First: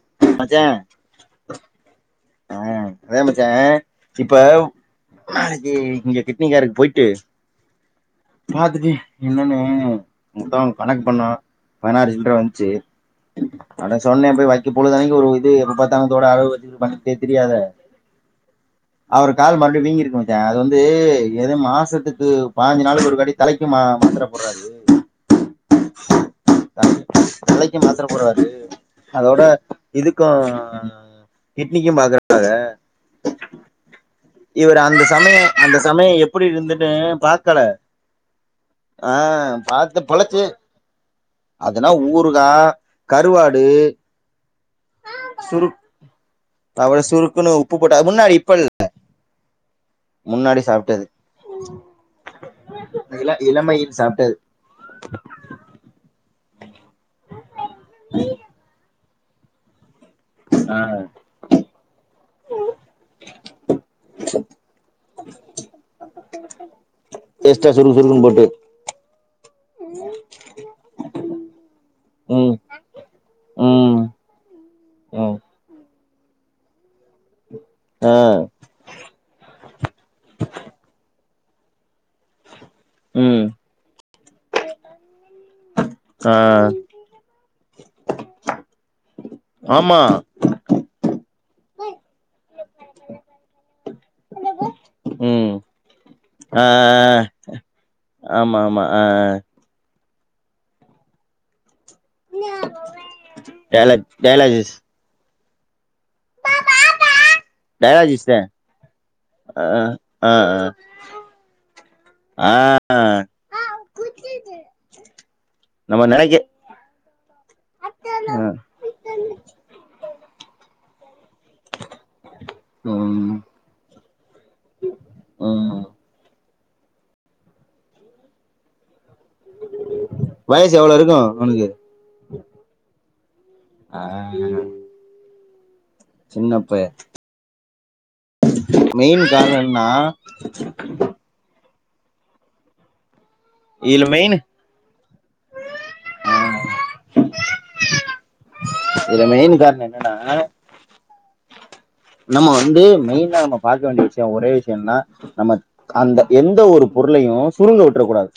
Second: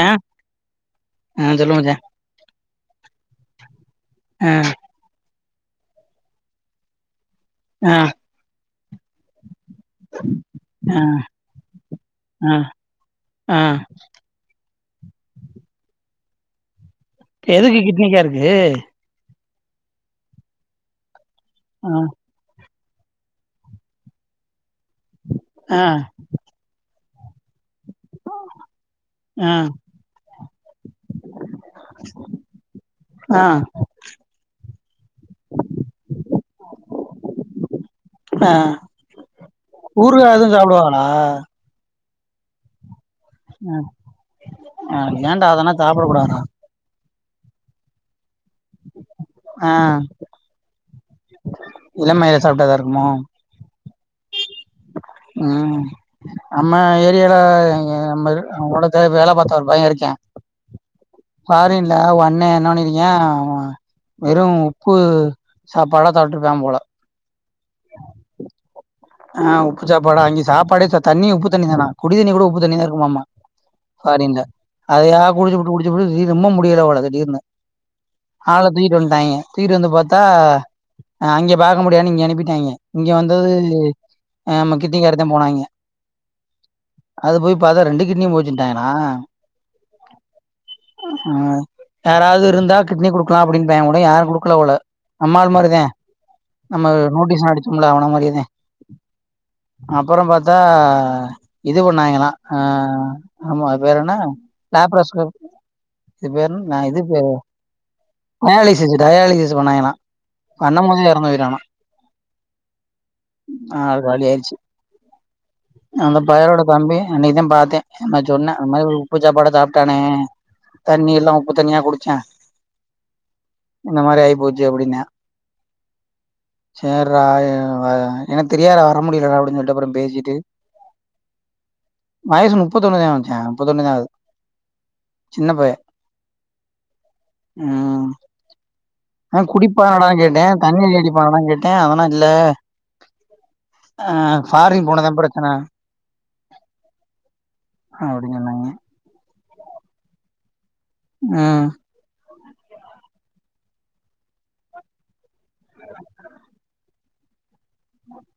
ஆ மச்சா ஆ சொல்லுங்க மச்சா ஆ அதா மச்சா இப்ப ஆ நாளைக்கீ இங்க கிட்னிகாருக் போயிட்டு ஆ பாத்துட்டே என்னனூ மொத்தமா ஆ கணக்கு பண்ணா பதினாறு சில்ற ஆ வந்துச்சி ஆ சொன்னே போய் வைக்க பொழுதனைக்கு ஒரு இது எப்ப பாத்தாலு தோடு அடகு வெச்சு [unintelligible] திரியாத எதுக்கு கிட்னிக்கா இருக்கு அவரு கால் மறுபடியு வீங்கிருக்கு மச்சா அது வந்து எது ஆ மாசத்துக்கு பாஞ்சு நாளுக்கு ஒரு வாட்டி தலைக்கும் மா மாத்துர போடுறாரு ஆ தலைக்கு மாத்துர போடுறாரு அதோட ஆ இதுக்கு கிட்னிக்கு மாத்துர போறாத ஆ இவரு அந்த சமயோ அந்த சமயோ எப்டி இருந்துட்டு பாக்கல ஆ ஆ பாத்து பொழச்சு போவனா அதுனா ஊறுகா கருவாடு அ ஆ ஏன்டா அதெல்லா சாப்புட கூடாதா அவரு சுருக்குன்னு உப்பு போட்டா அது முன்னாடி இப்ப இல் ஆ முன்னாடி சாப்டது இளமையில சாப்டதா இருக்குமோ இள இளமையில் சாப்டது ம் நம்ம ஏரியால நம்ம ஒடத்த வேல பாத்த ஒரு பைய இருக்கியா ஆ ஃபாரின்ல ஒன்னே என்ன பண்ணிருக்கியா வெறும் உப்பு சாப்பாடா சாப்ட்ருப்பாம் போல எஸ்டா சுருக்கு சுருக்குன்னு போட்டு ஆ உப்பு சாப்பாடா அங்கியே சாப்பாடே தண்ணி உப்பு தண்ணி தானா குடி தண்ணி கூட ம் உப்பு தண்ணியா தா இருக்குமாமா ம் ஃபாரின்ல அதையா ம் குடுச்சுபுட்டு குடுச்சுபுட்டு ஜீ ரொம்ப முடியலபோல திடீர்னு ஆ ஆள தூக்கிட்டு வன்ட்டாங்கியே தூக்கிட்டு வந்து பாத்தா அங்க பாக்க முடியாதுன்னு இங்க அனுப்பிட்டாங்கயே இங்க ம் வந்தது ஆமா கிட்னிக்காரதா போனாங்கயே ஆ அது போய் பாத்தா ரெண்டு கிட்னியு போச்சுன்டாங்களா ஆமா அ யாராவது இருந்தா கிட்னி குடுக்கலா அப்டின்ப கூட யாரு குடுக்கல்ல போல ம் நம்மாள் மாரிதே ஆ நம்ம ஆ நோட்டீஸ்ல்லா அடுச்சம்முல்ல அவன மாரியேதே ஆமா அ அ அப்புறம் பாத்தா இது பண்ணாங்கிளா அ ஆமா அது டயலா பேர் என்ன டயலாஜிஸ் லேப்ரோ ஸ்கோப் இது பேர் என்ன நா இது பே டயலாஜிஸ் தா டயாலிசிஸ்ஸு டயாலிசிஸ்ஸு ஆ பண்ணாங்கிளா ஆ ஆ பண்ணம்போதே எறந்து போயிட்டான்னா ஆ ஆள் காலி ஆயிருச்சு நம்ம அந்த நெனைக்க பயலோட தம்பி அன்னைக்கு தாம் பாத்தே இந்த மாரி சொன்னா அந்த மாரி ஒரு உப்பு சாப்பாடா சாப்டானே தண்ணி எல்லா உப்பு தண்ணியா குடுச்சா ம் இந்த மாரி ஆயிப்போச்சு அப்டின்னா ம் ம் சேர்றா எனக்குத் தெரியாது டா வர முடில டா அப்டின் சொல்ட்டு அப்புறம் பேசிட்டு வயசு எவ்ளோ இருக்கு அவனுக்கு வயசு முப்பத்தொண்ணு தா மச்சா முப்பத்தொண்ணு தா ஆ ஆவுது சின்ன பய சின்னப்பய [inaudible] மெயின் காரணோன்னா பணோ கெட்ட அவனுல்ல இதுல அ மெயின் ஃபாரின் போனதா பிரச்சன அப்டின் சொன்னாங்க அது மெயின் காரணோ என்னன்னா அ நம்ம வந்து மெயின்னா நம்ம பாக்க வேண்டிய விஷயோ ஒரே விஷயோ என்னன்னா நம்ம அந்த எந்த ஒரு பொருளையு சுருங்கவுட்டுறக் கூடாது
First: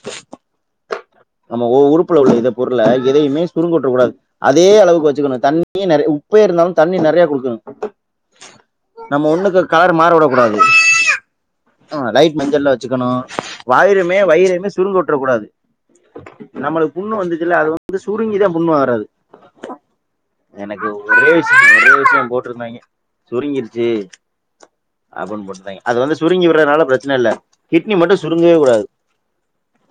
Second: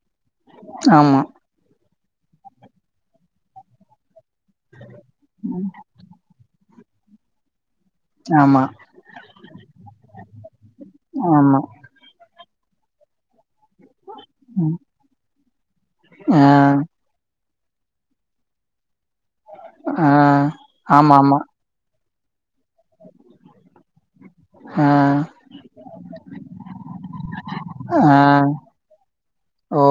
ஆமா நம்ம உறுப்புல உள்ள இத பொருள்ள எதையுமே சுருங்கவுற்றக் கூடாது அதே அளவுக்கு வச்சுக்கணோ தண்ணி நெறைய உ ப்பே இருந்தாலு தண்ணி நெறைய குடிக்கணோ ஆமா நம்ம ஒண்ணுக்கு கலர் மாறவுடக் கூடாது ஆமா அ லைட் மஞ்சள்ல்ல வச்சுக்கனோ வயிறுமே வயிறுமே ம் சுருங்கவுற்றக் கூடாது ஆ நம்மளுக்கு புண்ணு வந்துச்சுல்ல அது வந்து சுருங்கிதா புண்ணு வராது ஆ எனக்கு ஆமா ஒரே ஆமா விஷயோ ஒரே விஷயோ போட்ருந்தாங்க சுருங்கிருச்சு ஆ அப்புன்னு போட்ருந்தாங்க அது வந்து சுருங்கி வறதுனால பிரச்சன இல்ல கிட்னி ஆ மட்டு சுருங்கவே கூடாது ஓ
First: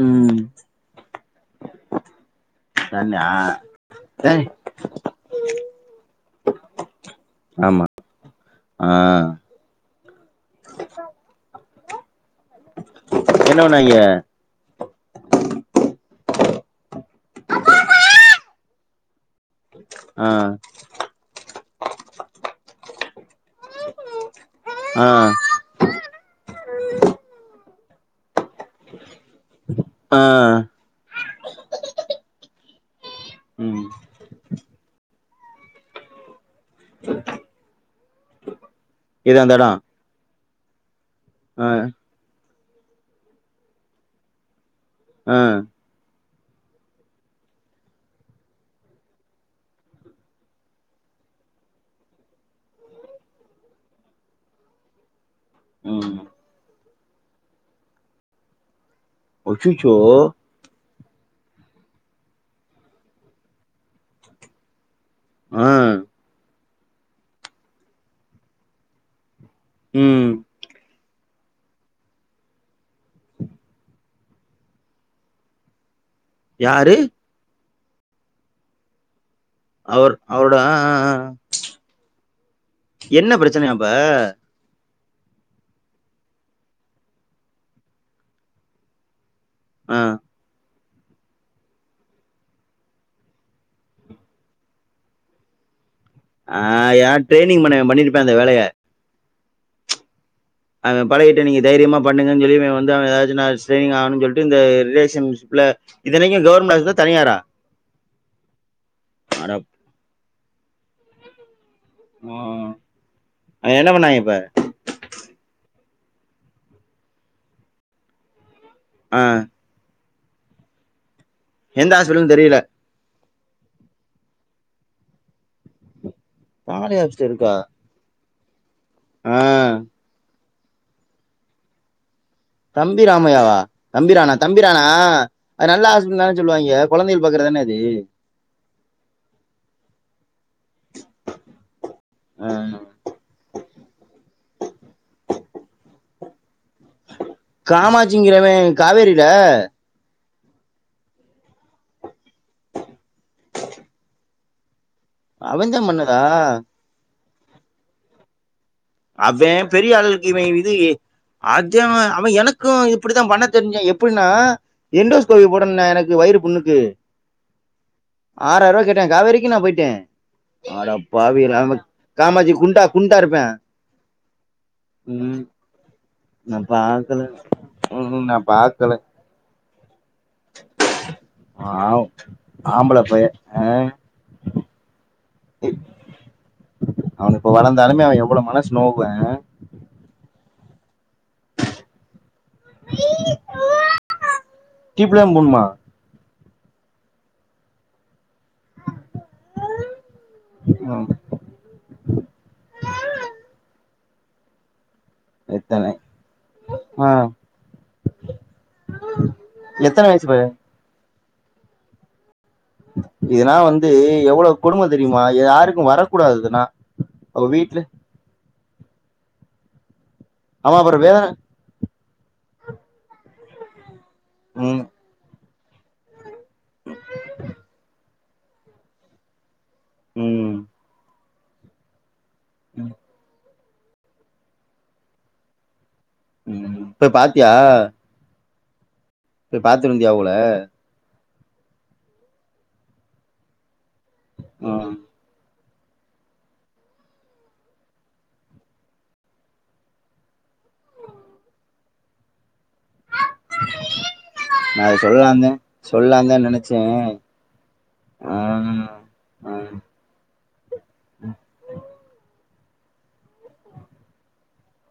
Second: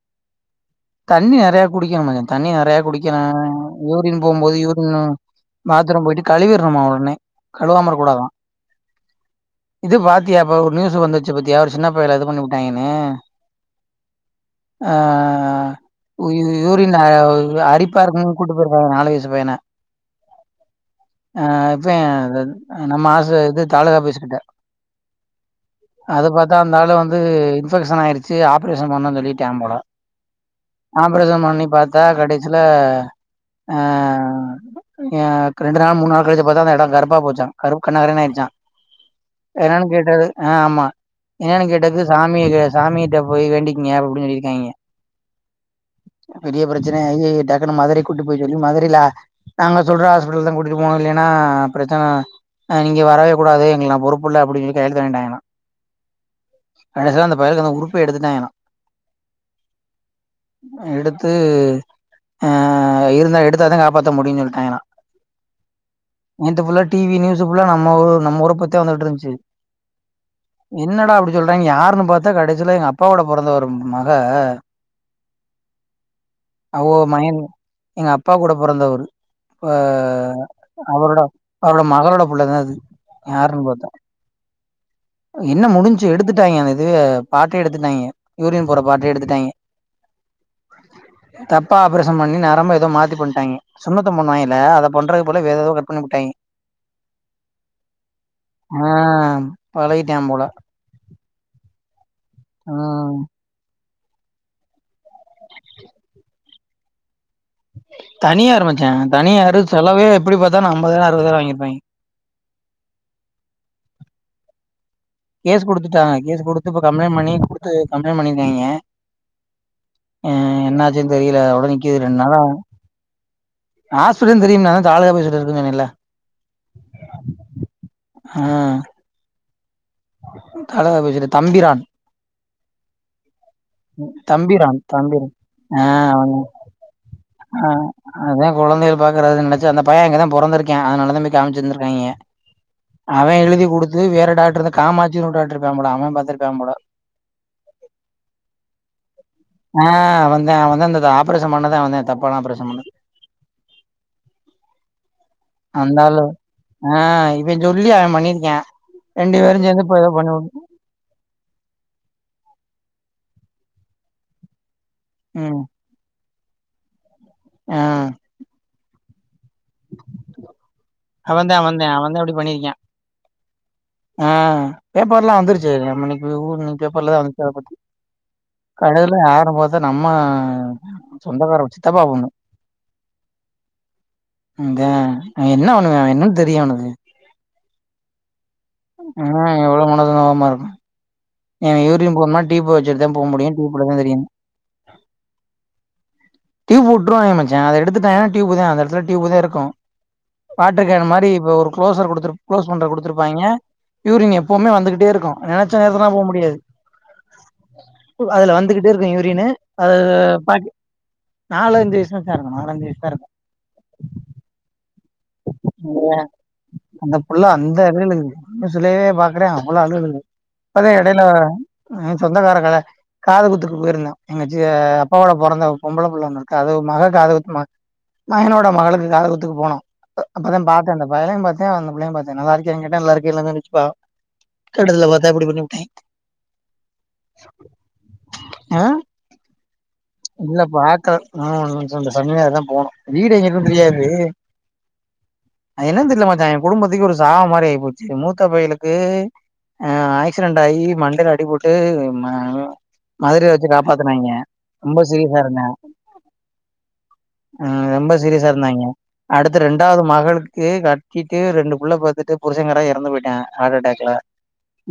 ம் தண்ணி நெறைய குடிக்கனோ மதன் தண்ணி நெறைய குடிக்கனோ தண்ணா யூரின் ஏய், போம்போது யூரின்னோ பாத்ரூம் போயிட்டு கழுவிருண்ணோமா உடனே கழுவாம இருக்கூடாதா அ இது பாத்தியா இப்ப ஒரு நியூஸ் வந்துச்சு பாத்தியா ஒரு சின்ன பயல இது பண்ணிவுட்டாங்கன்னு என்ன பண்ணாங்க அ யூ யூரின் அரிப்பா இருக்குன்னு கூட்டு போயிருக்காங்க நாலு வயசு பையன அ அ இப்ப ஏ நம்ம ஆச இது தாலுகாஆப்பிஸ் கிட்ட ஆ அது பாத்தா அந்தாலு வந்து இன்பெக்ஷன் ஆயிரிச்சி ஆப்ரேஷன் பண்ணனுன் சொல்லிடாங்க போல ஆ ஆஃப்ரேசன் பண்ணி பாத்தா கடைசில அ ம் ஏ ரெண்டு நாள் மூணு நாள் கழிச்சி பாத்தா அந்த எடோ கருப்பா போச்சா கருப் கண்டங்கரேனு ஆயிடுச்சா இது அந்த இடம் எதுனாலனு கேட்டாரு ஆ ஆமா ஆ எதனாலனு கேட்டதுக்கு சாமிட சாமிட்ட போய் வேண்டிக்கிங்க அப்டின்னு சொல்லியிருக்காங்க ஆ பெரிய பிரச்சனயா ஆகி டக்குன்னு மதுரைக்கு கூட்டி போய் சொல்லி மதுரைல நாங்க சொல்ற ஹாஸ்பிட்டல் தா கூட்டிட்டு போனு இல்லன்னா பிரச்சன அ இங்க வரவே கூடாது இங்கல்லா பொறுப்பில்ல அப்டின்னு சொல்லி கையெழுத்து வாங்கிட்டாங்களா ம் கடைசில அந்த பயலுக்கு அந்த உறுப்பே எடுத்துட்டாங்களா அச்சச்சோ எடுத்து ஆ இருந்தா எடுத்தாதா காப்பாத்த முடியு சொல்லிட்டாங்களா ஆ நேத்து ஃபுல்லா டி வி நியூஸ் ஃபுல்லா நம்ம ஊர் நம்ம ஊர பத்திதா வந்துட்ருந்துச்சி ம் என்னடா அப்டி சொல்றாய்ங்க யாருன்னு பாத்தா கடைசீல எங்க அப்பா வோட பொறந்தவரு மக யாரு அவோக மயன் எங்க அப்பா கூட பெறந்தவரு அ அவர் அவரோட ஆ, ஆ, அவரோட ஆ. அவரோட மகளோட புள்ளதா இது என்ன பிரச்சனயா இப்ப என்ன முடிஞ்சி எடுத்துட்டாய்ங்க அந்த இதுவ பாட்டே எடுத்துட்டாய்ங்க யூரின் போற பாட்டே எடுத்துட்டாய்ங்க ஆ தப்பா ஆப்ரேஷன் பண்ணி நரம்ப எதோ மாத்தி பண்ட்டாயிங்க சுன்னத்தோ பண்ணுவாயிங்கல்ல அத பண்றதுக்கு பதில வேற எதோ கட் பண்ணி புட்டாயிங்க ஆ யார ட்ரைனிங் பணணவே பண்ணிருபா இந்த வேலய ஆ பழகிட்டியா போல அவே பலகிட்டு நீங்க தைரியமா பண்ணுங்கன் சொல்லி இவே வந்து அவே ம் எதாச்சு நா ட்ரெயினிங் ஆவுனுன் சொல்ட்டு இந்த ரிலேஷன்ஷிப்ல இத்தனைக்கு கவர்மென்ட் ஹாஸ்பிட்டா தனியாரா தனியாரு மச்சா அட தனியாரு செல்வே எப்படி பாத்தாலு அம்பதாயிரோ அறுவதாயிரோ வாங்கியிருப்பாயிங்க ஓ அது என்ன பண்ணாயிங்க இப்ப கேஸ் குடுத்துட்டாங்க கேஸ் குடுத்து இப்ப கம்ப்ளைண் பண்ணி குடுத்து கம்ப்ளைண் பண்ணியிருக்காயிங்க ஆ ஆ என்னாச்சுன் தெரில அதோட எந்த நிக்குது ரெண் ஹாஸ்பிட்டல்னு நாள் ஆவு தெரியல ஆஸ்பிட்டல்ன் தெரியும் நாதா தாலுக்கா ஆபீஸ் கிட்ட இருக்குன் சொன்னேல்ல தாலுகா ஆபிஸ்ட இருக்கா ஆ ஆ தாலுகா ஆபிஸ்கிட்ட தம்பிரான் தம்பி ராமையாவா தம்பிரானா தம்பிரான் தம்பிரானா தம்பிரான் அது ஆ நல்ல ஆஸ்பிட்டல் அவன் தான சொல்லுவாயிங்க பாக்கறன ஆ அது அதா கொழந்தைகள் பாக்கறது நெனச்சா அந்த பைய அங்கதா பொறந்துருக்கியா அதனாலதா போய் காம்ச்சிருந்துக்காய்ங்க ஆ அவே எழுதி குடுத்து வேற டாக்டர் அந்த காமாச்சினு ஒரு டாக்டர் இருக்கா போல அவே பாத்திருப்பியா போல காமாச்சிங்கிறவே காவேரில ஆ அவந்தே அவந்தே இந்த ஆஃப்ரேசன் பண்ணதே அவந்தே தப்பான ஆப்பரேஷன் பண்ணது அவன் தான் பண்ணதா அந்தாலு ஆ இவே சொல்லி அவே பண்ணிருக்கியா அவே பெரிய அளுலுக்கு இவே இது ஏ அதுஅவ அவ எனக்கு இப்படிதா பண்ண தெரிஞ்சா எப்புன்னா எண்டோஸ்கோபி ம் போடணுன்னா எனக்கு வயிறு புண்ணுக்கு ஆ ஆறாயிருவா கேட்டாங் காவேரிக் வீனா போயிட்டே அவன்தா அடப்பாவிகளா நமக் அவன்தா அவன்தா அப்டி காமாச்சி பண்ணிருக்கா குண்டா குண்டா இருப்பே ஆ பேப்பர்லா ம் வந்துருச்சு நாம இன்னிக்கு [unintelligible] நா ஊர் இன்னிக்கு பேப்பர்லதா பாக்கல வந்துருச்சா அத பத்தி ம் நா பாக்கல கழுல யார பாத் அத நம்ம சொந்தக்கார பாவு சித்தப்பா பொண்ணு ஆம்பள பையே அ அதா என்ன அவுனுங்க என்னன் தெரியூ அவுனுக்கு அவன் இப்ப வளந்தாலுமே அவ எவ்ளோ மனசு நோவுவ ம் எவ்ளோ [unintelligible] இருக்கு எனங்கு யூரின் போன்மா டீப்பு வெச்சுட்டுதா போ முடியு டிப்புல தா தெரியு டீப்புல தா போனுமா டியூப் வுட்ருவாய்ங்க மச்சா அத எடுத்துட்டாய்ங்கனா டியூப்பு தா அந்த எடத்துல டியூபு தா இருக்கும் வாட்டரு கேன் ம் மாரி இப்ப ஒரு குளோஸர் குடுத்து குளோஸ் பண்ற குடுத்துருப்பாய்ங்க யூரின் எப்பவுமே வந்துகிட்டே இருக்கும் நெனைச்ச எத்தன நேரத்துக்லா போக முடியாது ஆ அதுல வந்துகிட்டே இருக்கு யூரினு அது எத்தன வயசு பைய பா நாலஞ்சு வயசுல தா சேரனு நாலஞ்சு வயசுதா இருக்கும் இதனா வந்து எவ்வளோ கொடும்ம தெரியுமா யாருக்கும் வரக்கூடாது இதுனா அவ வீட்ல அழுகுது உசுலே பாக்குறே அவ்வளோ அழு அழுகுது ஆமா இப்பதா அப்புற வேற எடையில எ சொந்தக்காரக்கள காது குத்துக்கு போயிருந்தோ எங்க ம் அப்பாவோட பொறந்த பொம்பள புள்ள ஒன்னு கது மக காதுகுத்து மகனோட மகளுக்கு காதுகுத்துக்கு போனோ ம் அப்பதா பாத்தே அந்த பையலயு பாத்தே அந்த புள்ளையு பாத்தே நல்லா இருக்குயானு கேட்டே நல்லாக் இருக்கியல்ல சொன்னுச்சுப்பா கிட்டத்துல பாத்தா இப்டி பண்ணி ப்புட்டே ம் போய் பாத்தியா அ போய் பாத்துட்டு வந்தியா அவுகள இல்ல பாக்கல ஆ ஒன்னு சொ சனி ஞாயிறுதா போகனு வீடு எங்க இருக்குன்னு தெரியாது ஆ அது என்னன் தெரியல மச்சான் என் குடும்பத்துக்கு ஒரு சாவ மாரி ஆயிப்போச்சு மூத்த பயலுக்கு அ ஆக்சிடென்ட் ஆகி மண்டேல அடிப்பட்டு மதுரையில வச்சு காப்பாத்துனாய்ங்க நா அத ரொம்ப சீரியஸா சொல்லாம்ந்தே இருந்தா சொல்லலாம்ந்தே நெனைச்சே ம் ரொம்ப சீரியசா இருந்தாய்ங்க ஆ அடுத்து ரெண்டாவது மகளுக் க்கு கட்டிட்டு ரெண்டு புள்ள பாத்துட்டு புருஷங்காரெ எறந்து போயிட்டா ஹார்ட் அட்டாக்ல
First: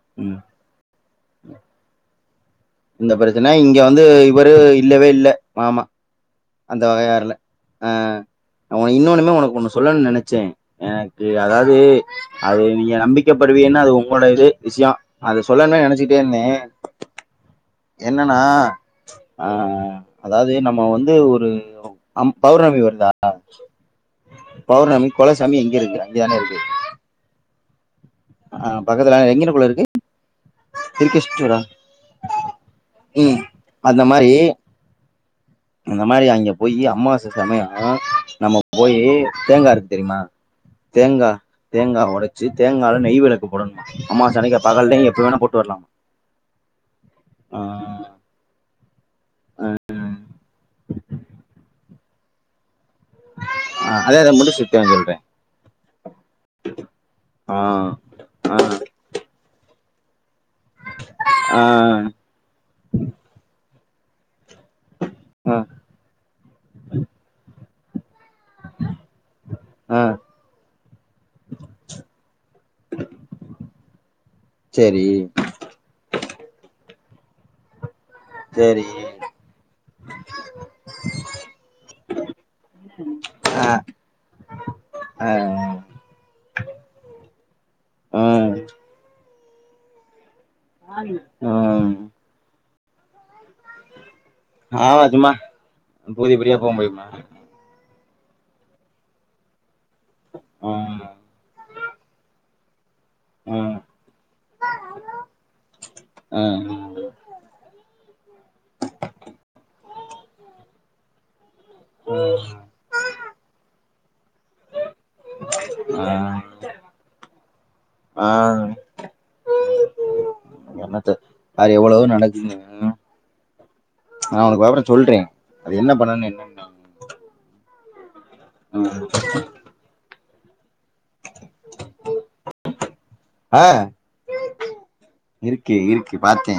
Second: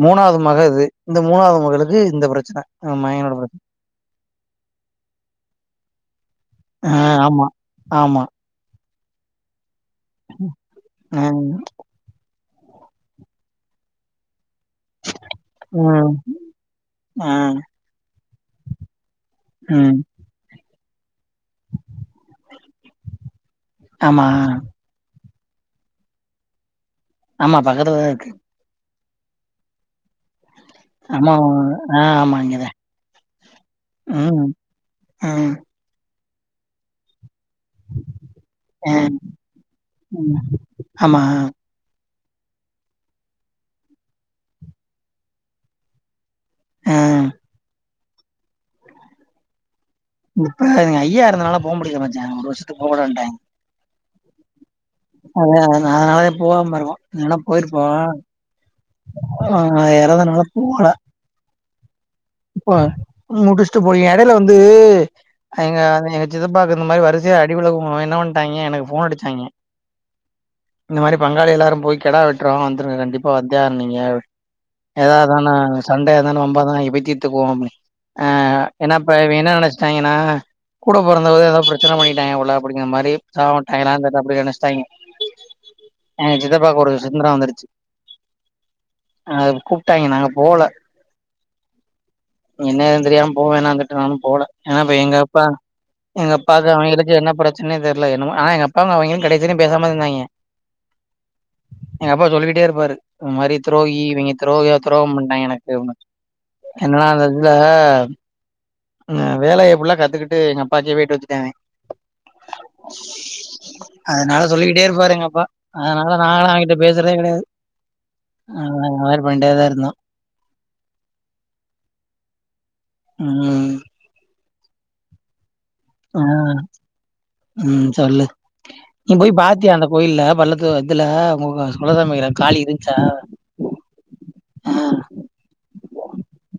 மூனாவது ம் மக இது இந்த மூனாவது மகளுக்கு இந்த பிரச்சன இந்தப்பிரச்சன இங்க வந்து இவரு இல்லவே இல்ல மாமா அந்த ஆ வகையார்ல ஆமா, ஆ ஆமா. ஒ இன்னோன்னுமே ஒனக்கு ஒன்னு சொல்லன் நெனச்சே எனக்கு ம், அதாவது அது நீங்க நம்பிக்க படுவீங்கன்னா அது ஒங்களோட இது விஷ்யோ அது சொல்லதா ம், நெனைச்சுகிட்டே இருந்தே ஆ, என்னன்னா ஆ ம். அதாவது நம்ம வந்து ஒரு அம் பௌர்ணமி வருதா ஆமா பௌர்ணமி கொலசாமி எங்க இருக்கு இங்கதானே இருக்கு ஆமா பக்கத்துலதா இருக்கு ஆ பக்கத்துலதா எங்கனக்குள்ள இருக்கு அம்மாவு திருக்கேஷ்டூரா ஆ ஆமா அங்கதா ம் அந்த மாதிரி ம் ஆமா அந்த மாரி அங்க போய் அம்மாவாசை சமயொ நம்ம ஆ, போயி தேங்கா இருக்கு தெரியுமா ம். ஆமா, தேங்கா தேங்கா ஒடச்சு தேங்கால நெய் விளக்கு போடணுமா அம்மாவாச அன்னைக்கு பகல் டையு எப்ப வேணா போட்டு வர்லாமா ஆ. ஆ ஆ ஆ இப்ப தா எங்க ஐயா எறந்தனால போக முடியில மச்சா ஒரு வருஷத்துக் போக கூடாதுன்டாய்ங் ஆ அதே அத முடி [unintelligible] சொல்றே அதா அதனாலதா போவாம இருக்கோ இல்லனா ஆ போயிருப்போ ஆ ஆ எறந்தனால போகல ஆ ஆ இப்ப முடுஸ்ட்டு போய் எடேல வந்து ஆ எங்க எங்க சித்தப்பாக்கு இந்த மாரி வரிசையா அடி விழுகவு என்ன பண்ட்டாய்ங்க எனக்கு ஃபோன் அடுச்சாய்ங்க ஆ இந்த மாரி பங்காளி எல்லாரு போய் கெடா வெட்ரோ வந்துருங்க கண்டிப்பா வந்தே ஆகணு நீங்க அப்டி சரி எதாவதானா சண்டே தானு வம்பாதானு நீங்க போய் தீத்துக்குவோ அப்டின் ஆ சரி ஏனா இப்ப இவைய்ங் என்ன நெனஸ்டாய்ங்கன்னா கூட பொறந்தவருதா ஏதாவது பிரச்சன பண்ணிட்டாய்ங்க போல அப்புடிங்க மாரி சாபொ ஆ வுட்டாய்ங்களா அந்த த அப்புடின் நெனஸ்ட்டாய்ங்க ஆ எங்க சித்தப்பாக்கு ஒரு சிந்தர வந்துருச்சு ஆ அது கூப்ட்டாய்ங்க நாங்க போல ம் என்ன ஏதுன் தெரியாம போக வேணா அங்குட்டு நானு போல ஏனா இப்ப ஆமா எங்க சும்மா அப்பா எங்க பூதி பூதியா அப்பாக்கு போக முடியுமா அவய்களுக்கு என்ன பிர சனனே தெர்ல என்னமோ ஆனா எங்கப்பாவு அவய்ங்களு கடைசி வரையு பேசாம இரு இருந்தாய்ங்க ஆ எங்க அப்பா சொல்லிக்கிட்டே இருப்பாரு இந்த மாரி ஆ துரோகி இவய்ங்க துரோக துரோக பண்ட்டாய்ங்க எனக்கு அப்டினு ஆ என்னனா அந்த இதுல அ வேலைய ஃபுல்லா கத்துக்கிட்டு எங்க அப்பாக்கே வேட்டு வச்சுட்டாய்ங்க ஆ அதுனால சொல்லிக்கிட்டே இருப்பாரு எங்க அப் ப்பா ஆ அதுனால நாங்களு அவய்கட்ட பேசுறதே கெடையாது ஆ [unintelligible] அந்த மாரி பண்ணிட்டேதா இருந்தோ என்னத்த அது எவ்வளவோ நடக்கு [unintelligible] ம் நா அவனுக்கு வெவறொ சொல்றே அது என்ன ஆ. பண்ணணு என்ன ம் சொல்லு ம். நீ போய் பாத்தியா அந்த கோயில்ல பல்ல து இதுல உங்க ஒலக மீற காலி இருந்ச்சா ஆ இருக்கு இருக்கு பாத்தே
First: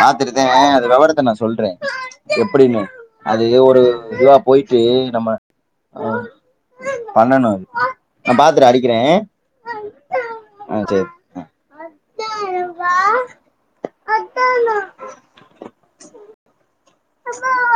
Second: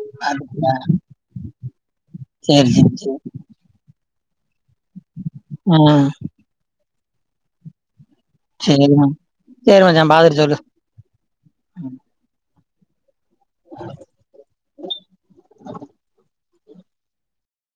பாத்துட்டுதே பாத்துட்டியா? அது வெவரத்த நா சொல்றே சரி, எப்டின்னு சரி, சரி. அது அது ஒரு இதுவா போய்ட்டு நம்ம ஆ பண்ணணு சேரிமா சேரி மச்சா பாத்துட்டு சொல்லு அ சேரி அ ஆ